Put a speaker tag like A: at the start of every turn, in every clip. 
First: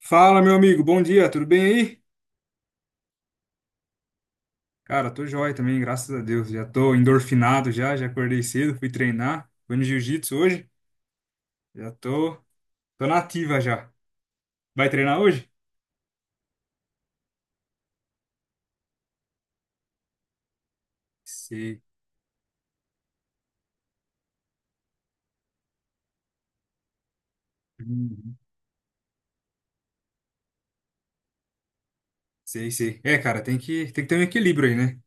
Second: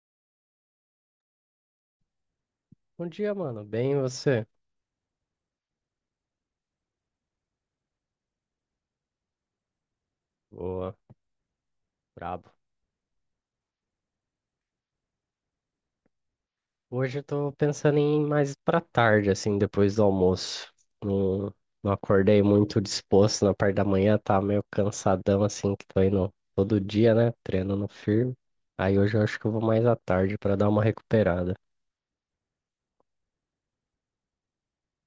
A: Fala, meu amigo, bom dia, tudo bem aí?
B: Bom dia, mano. Bem, e você?
A: Cara, tô joia também, graças a Deus. Já tô endorfinado já, já acordei cedo, fui treinar, fui no jiu-jitsu hoje,
B: Boa,
A: já tô,
B: brabo.
A: tô na ativa já. Vai treinar hoje?
B: Hoje eu tô pensando em ir mais pra tarde, assim, depois do almoço. Não,
A: Sei.
B: não acordei muito disposto na parte da manhã, tá meio cansadão, assim, que tô indo todo dia, né? Treinando firme.
A: Uhum.
B: Aí hoje eu acho que eu vou mais à tarde pra dar uma recuperada.
A: Sei, sei. É, cara, tem que ter um equilíbrio aí, né?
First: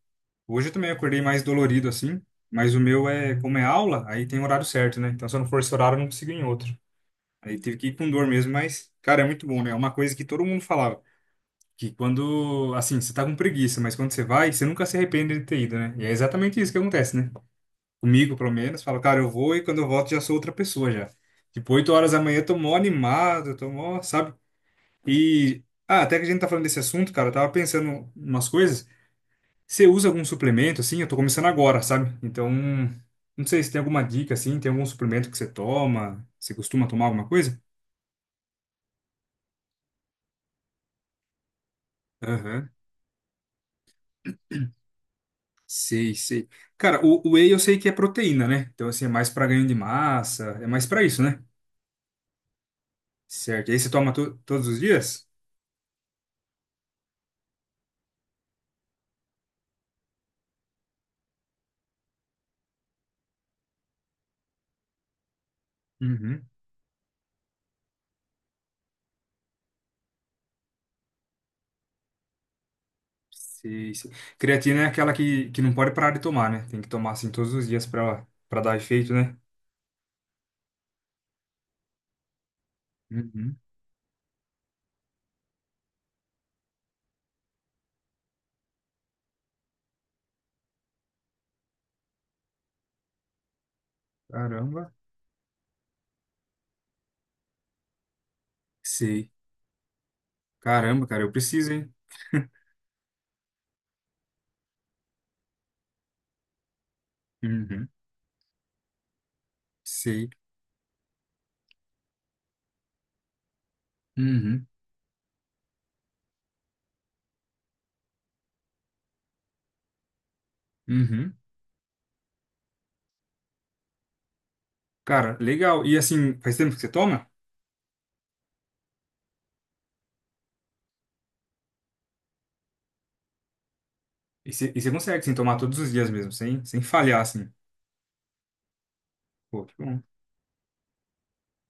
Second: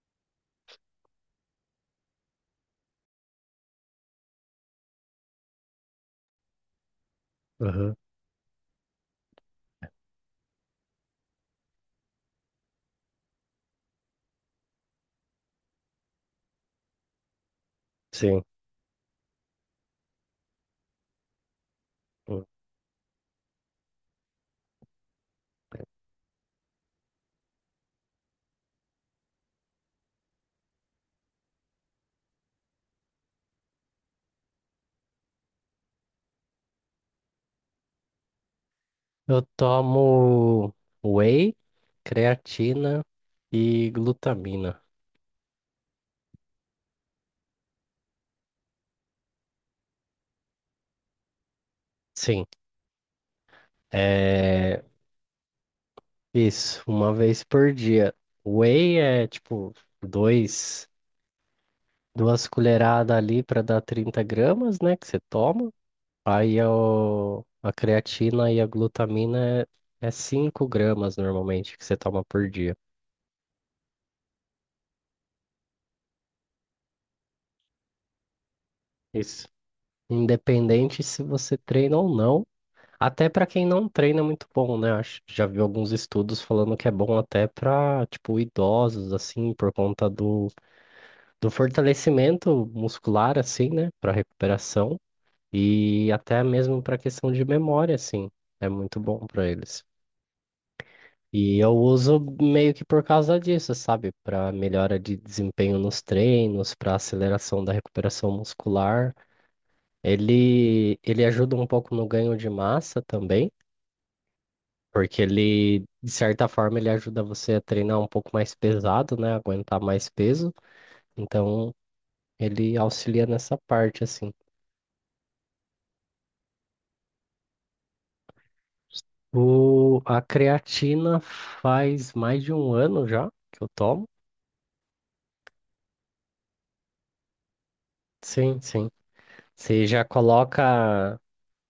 A: Hoje eu também acordei mais dolorido assim, mas o meu é, como é aula, aí tem horário certo, né? Então se eu não for esse horário, eu não consigo ir em outro. Aí tive que
B: Aham.
A: ir com dor mesmo, mas, cara, é muito bom, né? É uma coisa que todo mundo falava. Que quando, assim, você tá com preguiça, mas quando você vai, você nunca se arrepende de ter ido, né? E é exatamente isso que acontece, né? Comigo,
B: Sim.
A: pelo menos, falo, cara, eu vou e quando eu volto já sou outra pessoa já. Tipo, 8 horas da manhã eu tô mó animado, eu tô mó, sabe? E, ah, até que a gente tá falando desse assunto, cara, eu tava pensando umas coisas. Você usa algum suplemento, assim? Eu tô começando agora, sabe? Então, não sei se tem alguma dica, assim, tem algum suplemento que você toma? Você costuma tomar alguma coisa?
B: Eu tomo whey,
A: Aham.
B: creatina e glutamina.
A: Sei, sei. Cara, o whey eu sei que é proteína, né? Então, assim, é mais pra ganho de massa, é mais pra isso, né?
B: Sim.
A: Certo. E aí você toma todos os
B: é,
A: dias?
B: Isso, uma vez por dia. Whey é tipo dois, duas colheradas ali para dar 30 gramas, né? Que você toma.
A: Uhum.
B: Aí a creatina e a glutamina é 5 gramas normalmente que você toma por dia.
A: Sei, sei. Creatina é aquela que não pode parar de tomar, né? Tem que tomar, assim, todos os dias pra dar efeito, né?
B: Isso. Independente se você treina ou não. Até para
A: Uhum.
B: quem não treina é muito bom, né? Acho, já vi alguns estudos falando que é bom até para, tipo, idosos, assim, por conta do fortalecimento muscular, assim, né? Para
A: Caramba.
B: recuperação. E até mesmo para questão de memória, assim, é muito bom
A: Sei.
B: para eles.
A: Caramba, cara, eu
B: E
A: preciso,
B: eu
A: hein?
B: uso meio que por causa disso, sabe? Para melhora de desempenho nos treinos, para aceleração da
A: Uhum.
B: recuperação muscular.
A: Sei.
B: Ele ajuda um pouco no ganho de massa também,
A: Uhum.
B: porque ele, de certa forma, ele ajuda você a treinar um pouco mais pesado, né? Aguentar mais peso.
A: Uhum.
B: Então, ele auxilia nessa parte, assim.
A: Cara, legal. E assim, faz tempo que você toma?
B: A creatina faz mais de um ano já que eu tomo.
A: E você consegue, assim, tomar todos os dias mesmo, sem falhar, assim.
B: Sim, sim.
A: Pô, que
B: Você
A: bom.
B: já coloca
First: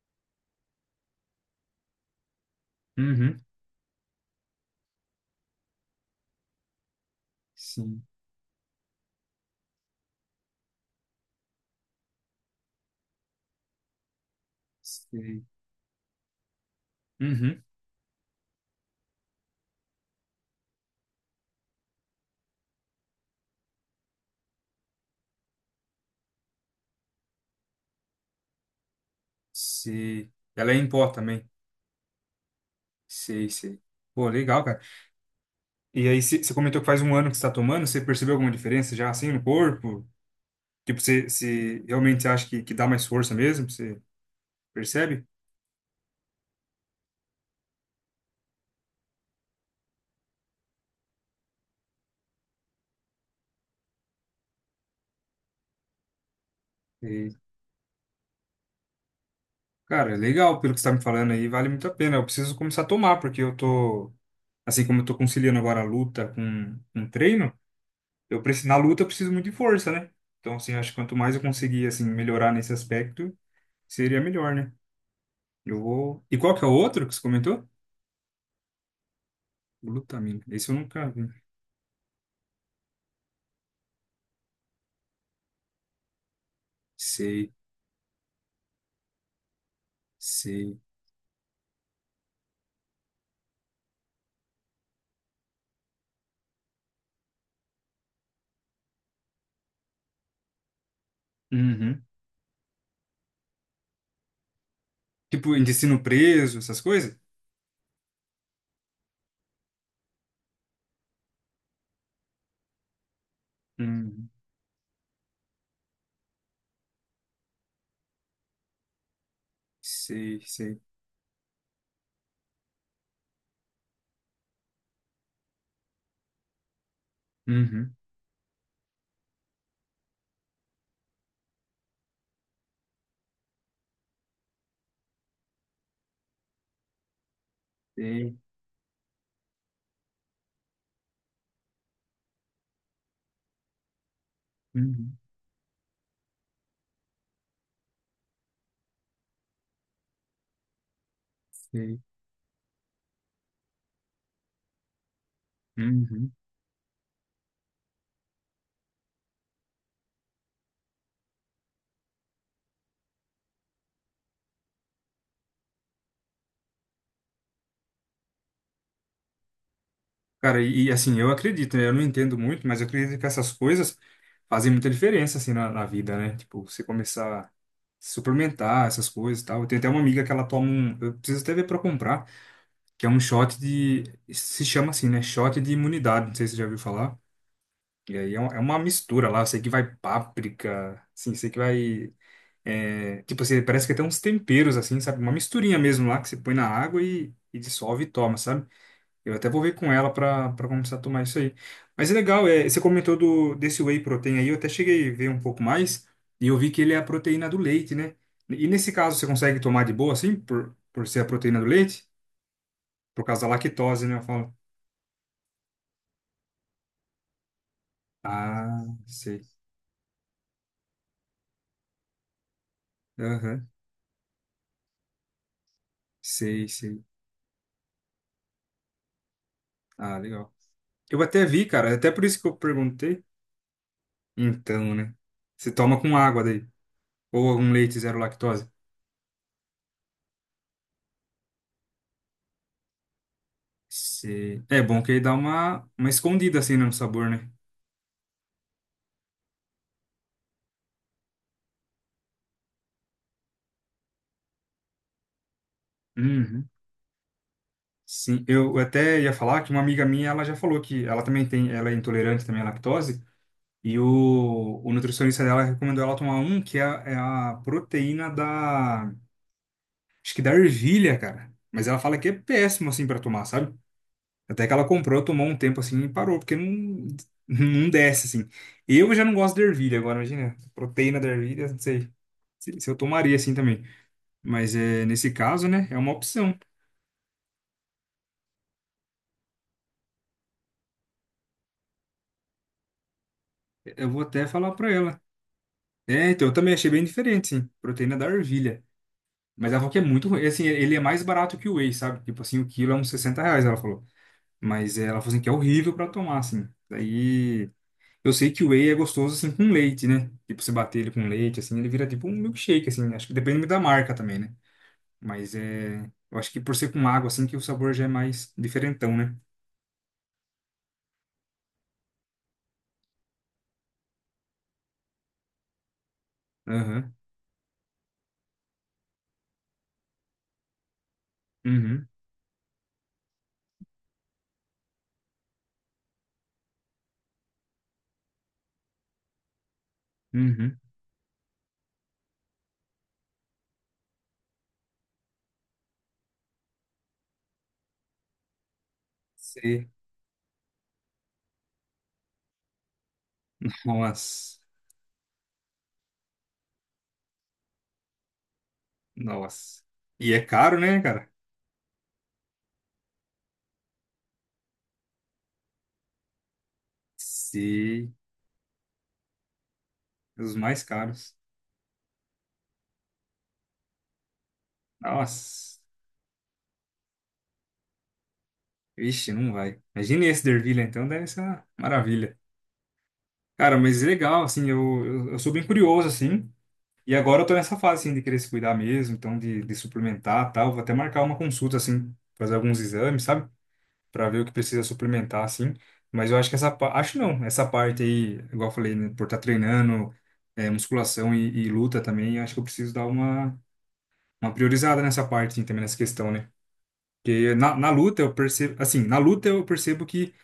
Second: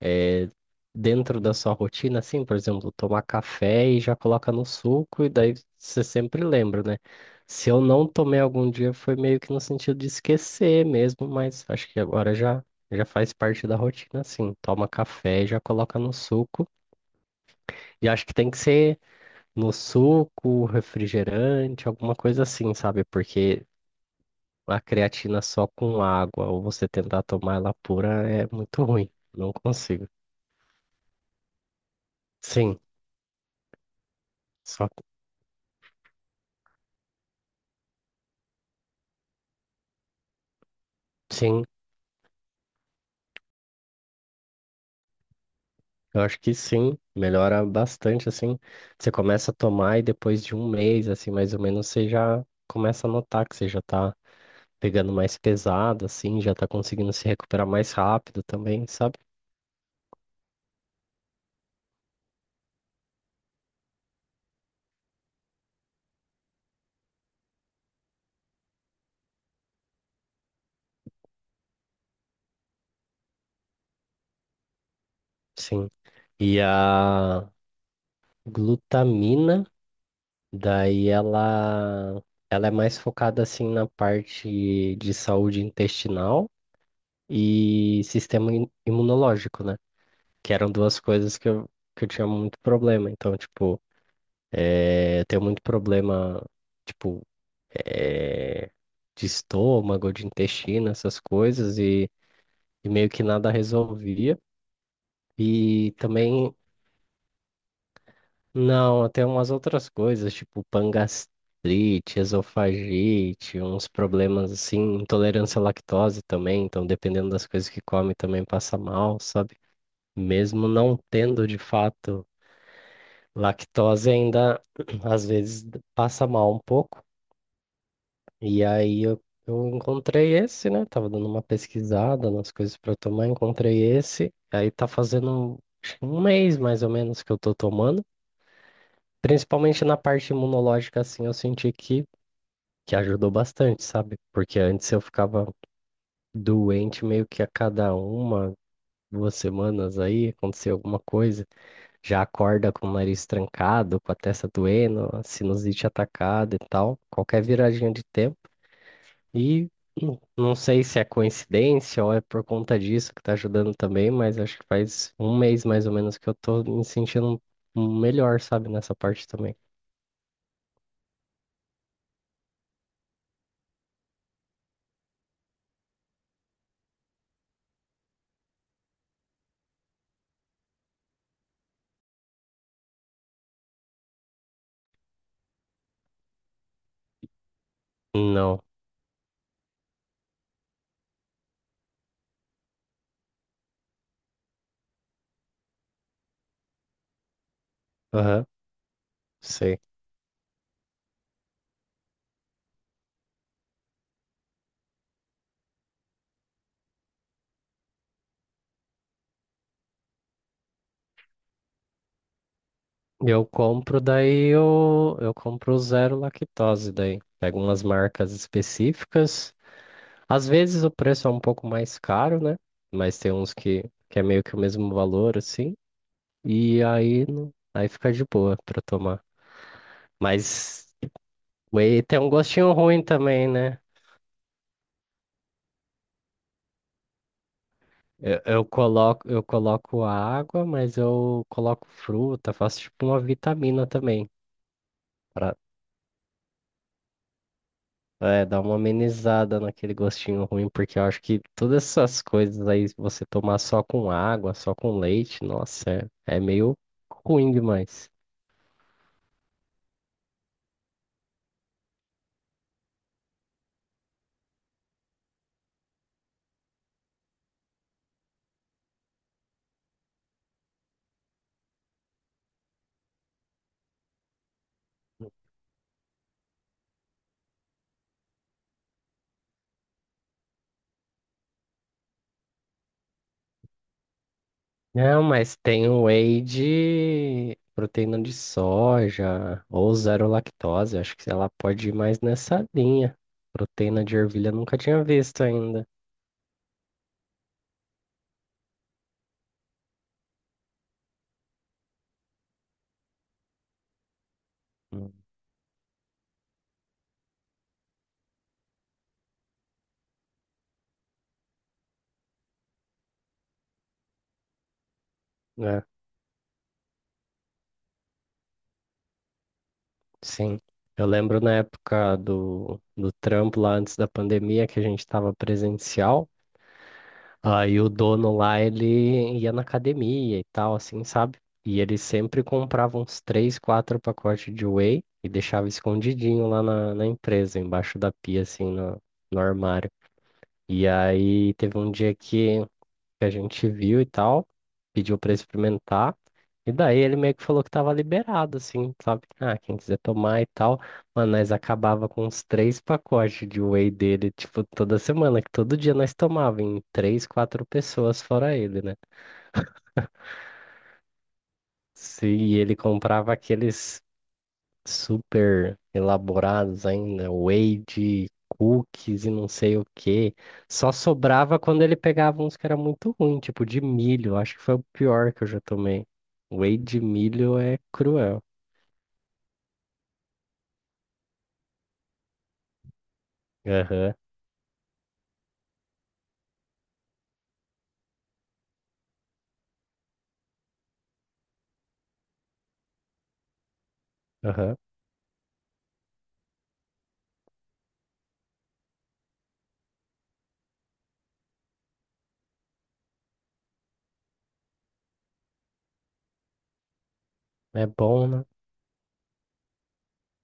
B: eh, dentro da sua rotina, assim, por exemplo, tomar
A: Uhum.
B: café e já coloca no suco, e daí você sempre lembra, né? Se eu
A: Sim,
B: não tomei algum dia, foi meio que no sentido de esquecer mesmo, mas acho que agora já faz parte da rotina, assim. Toma café
A: sei.
B: e já coloca no suco.
A: Uhum,
B: E acho que tem que ser no suco, refrigerante, alguma coisa assim, sabe? Porque a creatina só com água ou você tentar tomar ela pura é muito ruim. Não consigo.
A: sei. Ela é em pó também.
B: Sim,
A: Sei, sei. Pô, legal, cara.
B: só
A: E aí, você comentou que faz um ano que você tá tomando, você percebeu alguma diferença já assim no corpo? Tipo, você
B: sim.
A: você realmente acha que dá mais força mesmo? Você percebe?
B: Eu acho que sim, melhora bastante assim. Você começa a tomar e depois de um mês, assim, mais ou menos, você já começa a notar que você já tá pegando mais pesado, assim, já tá conseguindo se
A: E,
B: recuperar mais rápido também, sabe?
A: cara, é legal pelo que você tá me falando aí, vale muito a pena. Eu preciso começar a tomar, porque eu tô, assim como eu tô conciliando agora a luta com um treino, eu preciso, na luta eu preciso muito de força, né? Então, assim, acho que quanto mais eu conseguir, assim, melhorar nesse aspecto, seria melhor, né? Eu
B: Sim.
A: vou. E qual
B: E
A: que é o outro que você
B: a
A: comentou?
B: glutamina.
A: Glutamina. Esse eu
B: Daí
A: nunca vi.
B: ela é mais focada assim na parte de saúde intestinal
A: Sei,
B: e sistema imunológico, né? Que eram
A: sei.
B: duas coisas que eu tinha muito problema. Então, tipo, eu tenho muito problema, tipo, eh, de estômago, de intestino, essas coisas,
A: Uhum.
B: e meio que nada resolvia.
A: Tipo,
B: E
A: intestino
B: também
A: preso, essas coisas?
B: não, até umas outras coisas, tipo pangastrite, esofagite, uns
A: Uhum.
B: problemas assim, intolerância à lactose também, então dependendo das coisas que come também passa mal, sabe?
A: Sei,
B: Mesmo
A: sei.
B: não tendo de fato lactose, ainda às vezes passa mal um pouco.
A: Uhum.
B: E aí eu encontrei esse, né? Tava dando uma pesquisada nas coisas para tomar, encontrei esse, aí tá fazendo acho que um mês mais ou menos que eu tô tomando.
A: Sei.
B: Principalmente na parte imunológica, assim, eu senti que ajudou bastante, sabe? Porque antes eu
A: Uhum.
B: ficava doente meio que a cada uma, 2 semanas aí, acontecia alguma coisa.
A: Sei.
B: Já acorda com o nariz trancado, com a testa doendo, a sinusite
A: Uhum.
B: atacada e tal, qualquer viradinha de tempo. E não sei se é coincidência ou é por conta disso que tá ajudando também, mas acho que faz um mês mais ou menos que eu tô me sentindo melhor, sabe? Nessa parte também.
A: Cara, assim, eu acredito, né? Eu não entendo muito, mas eu acredito que essas coisas fazem muita diferença, assim, na vida, né? Tipo, você começar a suplementar essas coisas e tal. Eu tenho até uma amiga que ela toma um. Eu preciso até ver pra comprar, que é um shot de. Se chama assim, né? Shot de imunidade. Não sei se você já ouviu falar. E aí é
B: Não.
A: uma mistura lá. Eu sei que vai páprica, assim, sei que vai. É, tipo assim, parece que tem uns temperos, assim, sabe? Uma misturinha mesmo lá que você põe na água e dissolve e toma,
B: Aham.
A: sabe? Eu até vou ver
B: Sei.
A: com ela pra começar a tomar isso aí. Mas é legal, é, você comentou do, desse whey protein aí, eu até cheguei a ver um pouco mais e eu vi que ele é a proteína do leite, né? E nesse caso, você consegue tomar de boa, assim, por ser a proteína do leite? Por causa
B: Eu
A: da
B: compro
A: lactose, né? Eu
B: daí
A: falo.
B: eu compro zero lactose daí. Pego umas marcas
A: Ah, sei.
B: específicas. Às vezes o preço é um pouco mais caro, né? Mas tem uns
A: Aham,
B: que é meio que o mesmo valor, assim.
A: sei,
B: E
A: sei.
B: aí, aí fica de boa pra tomar.
A: Ah, legal.
B: Mas
A: Eu até vi, cara, é
B: whey
A: até
B: tem
A: por
B: um
A: isso que eu
B: gostinho ruim
A: perguntei.
B: também, né?
A: Então, né? Você toma com água daí. Ou um leite zero
B: Eu, eu
A: lactose.
B: coloco, eu coloco água, mas eu coloco fruta, faço tipo uma vitamina também.
A: Sei. É bom que aí dá uma escondida assim né, no sabor, né?
B: É, dá uma amenizada naquele gostinho ruim, porque eu acho que todas essas coisas aí, se você tomar só com água, só com leite, nossa, é
A: Uhum.
B: meio ruim demais.
A: Sim, eu até ia falar que uma amiga minha, ela já falou que ela também tem, ela é intolerante também à lactose, e o nutricionista dela recomendou ela tomar um que é, é a proteína da, acho que da ervilha, cara. Mas ela fala que é péssimo assim pra tomar, sabe? Até que ela comprou, tomou um tempo assim e parou, porque não desce assim. Eu já não gosto de ervilha agora, imagina. Proteína da ervilha, não sei se eu tomaria assim também. Mas é,
B: Não,
A: nesse
B: mas
A: caso,
B: tem
A: né, é
B: o
A: uma
B: whey
A: opção.
B: de proteína de soja ou zero lactose, acho que ela pode ir mais nessa linha. Proteína
A: Eu
B: de
A: vou até
B: ervilha eu
A: falar
B: nunca
A: pra
B: tinha
A: ela.
B: visto ainda.
A: É, então eu também achei bem diferente, sim. Proteína da ervilha. Mas ela falou que é muito ruim. Assim, ele é mais barato que o whey, sabe? Tipo assim, o quilo é uns 60 reais, ela falou. Mas é, ela
B: Hum.
A: falou assim que é horrível pra tomar, assim. Daí. Eu sei que o whey é gostoso assim com leite, né? Tipo, você bater ele com leite, assim, ele vira tipo um milkshake, assim. Acho que depende da marca também, né? Mas
B: É,
A: é. Eu acho que por ser com água, assim, que o sabor já é mais diferentão, né?
B: sim. Eu lembro na época do trampo lá antes da pandemia que a gente estava presencial.
A: Aham.
B: Aí o dono lá, ele ia na academia e tal, assim, sabe? E ele
A: Uhum.
B: sempre comprava uns três, quatro pacotes de whey e deixava escondidinho lá na empresa, embaixo da pia, assim, no armário.
A: Uhum.
B: E aí teve um dia que a gente viu e tal, pediu pra experimentar. E daí ele meio que falou que tava liberado, assim, sabe? Ah, quem
A: Sei.
B: quiser tomar e tal. Mano, nós acabava com uns três pacotes de whey dele,
A: Nossa.
B: tipo, toda semana, que todo dia nós tomava em três, quatro pessoas, fora ele, né?
A: Nossa. E é caro, né, cara?
B: Sim, e ele comprava aqueles super elaborados ainda, whey
A: Sim.
B: de cookies e não sei o que.
A: Os mais
B: Só
A: caros.
B: sobrava quando ele pegava uns que era muito ruim, tipo de milho. Acho que foi o pior que eu já
A: Nossa.
B: tomei. Whey de milho é cruel.
A: Vixe, não vai. Imagine esse dervilha, então, deve ser uma maravilha. Cara, mas
B: Aham,
A: legal, assim, eu sou bem curioso, assim. E agora eu tô nessa fase, assim, de querer se cuidar mesmo, então de suplementar tal. Vou até marcar uma consulta, assim, fazer alguns exames, sabe? Pra ver o que
B: aham.
A: precisa suplementar, assim. Mas eu acho que essa parte... Acho não, essa parte aí, igual eu falei, né? Por estar treinando é, musculação e luta também, eu acho que eu preciso dar uma priorizada nessa parte, assim, também nessa questão, né? Porque na,
B: É
A: na luta
B: bom,
A: eu
B: né?
A: percebo... Assim, na luta eu percebo que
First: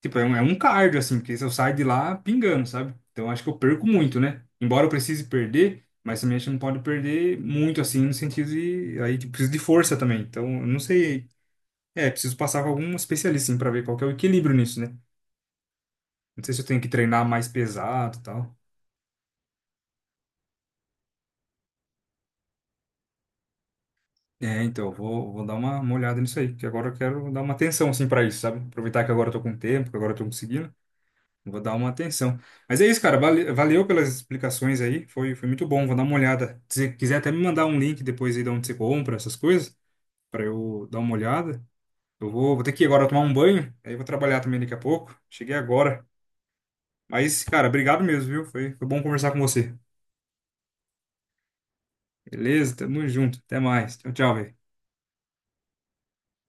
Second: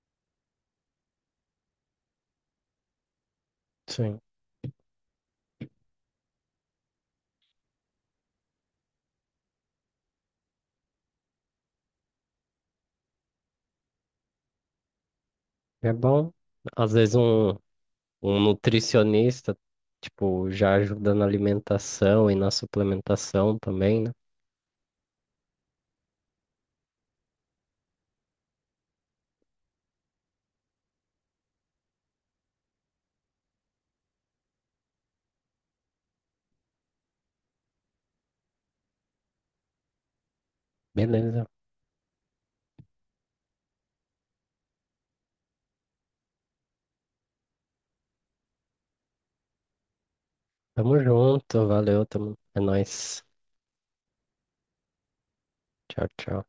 A: tipo, é um cardio, assim, porque se eu saio de lá pingando, sabe? Então acho que eu perco muito,
B: Sim.
A: né? Embora eu precise perder, mas também acho que não pode perder muito, assim, no sentido de. Aí tipo, preciso de força também. Então, eu não sei. É, preciso passar com algum especialista, assim, pra ver qual que é o equilíbrio nisso, né?
B: É bom.
A: Não sei se eu tenho que
B: Às vezes
A: treinar mais
B: um,
A: pesado e
B: um
A: tal.
B: nutricionista, tipo, já ajuda na alimentação e na suplementação também, né?
A: É, então, eu vou, vou dar uma olhada nisso aí, que agora eu quero dar uma atenção, assim, pra isso, sabe? Aproveitar que agora eu tô com tempo, que agora eu tô conseguindo. Vou dar uma atenção. Mas é isso, cara. Valeu pelas explicações aí. Foi, foi muito bom. Vou dar uma olhada. Se quiser até me mandar um link depois aí de onde você compra essas coisas, para eu dar uma
B: Beleza.
A: olhada. Eu vou, vou ter que ir agora tomar um banho. Aí eu vou trabalhar também daqui a pouco. Cheguei agora. Mas, cara, obrigado mesmo, viu? Foi, foi bom conversar com você.
B: Tamo junto, valeu, É
A: Beleza? Tamo
B: nóis.
A: junto. Até mais. Tchau, tchau, velho.
B: Tchau, tchau.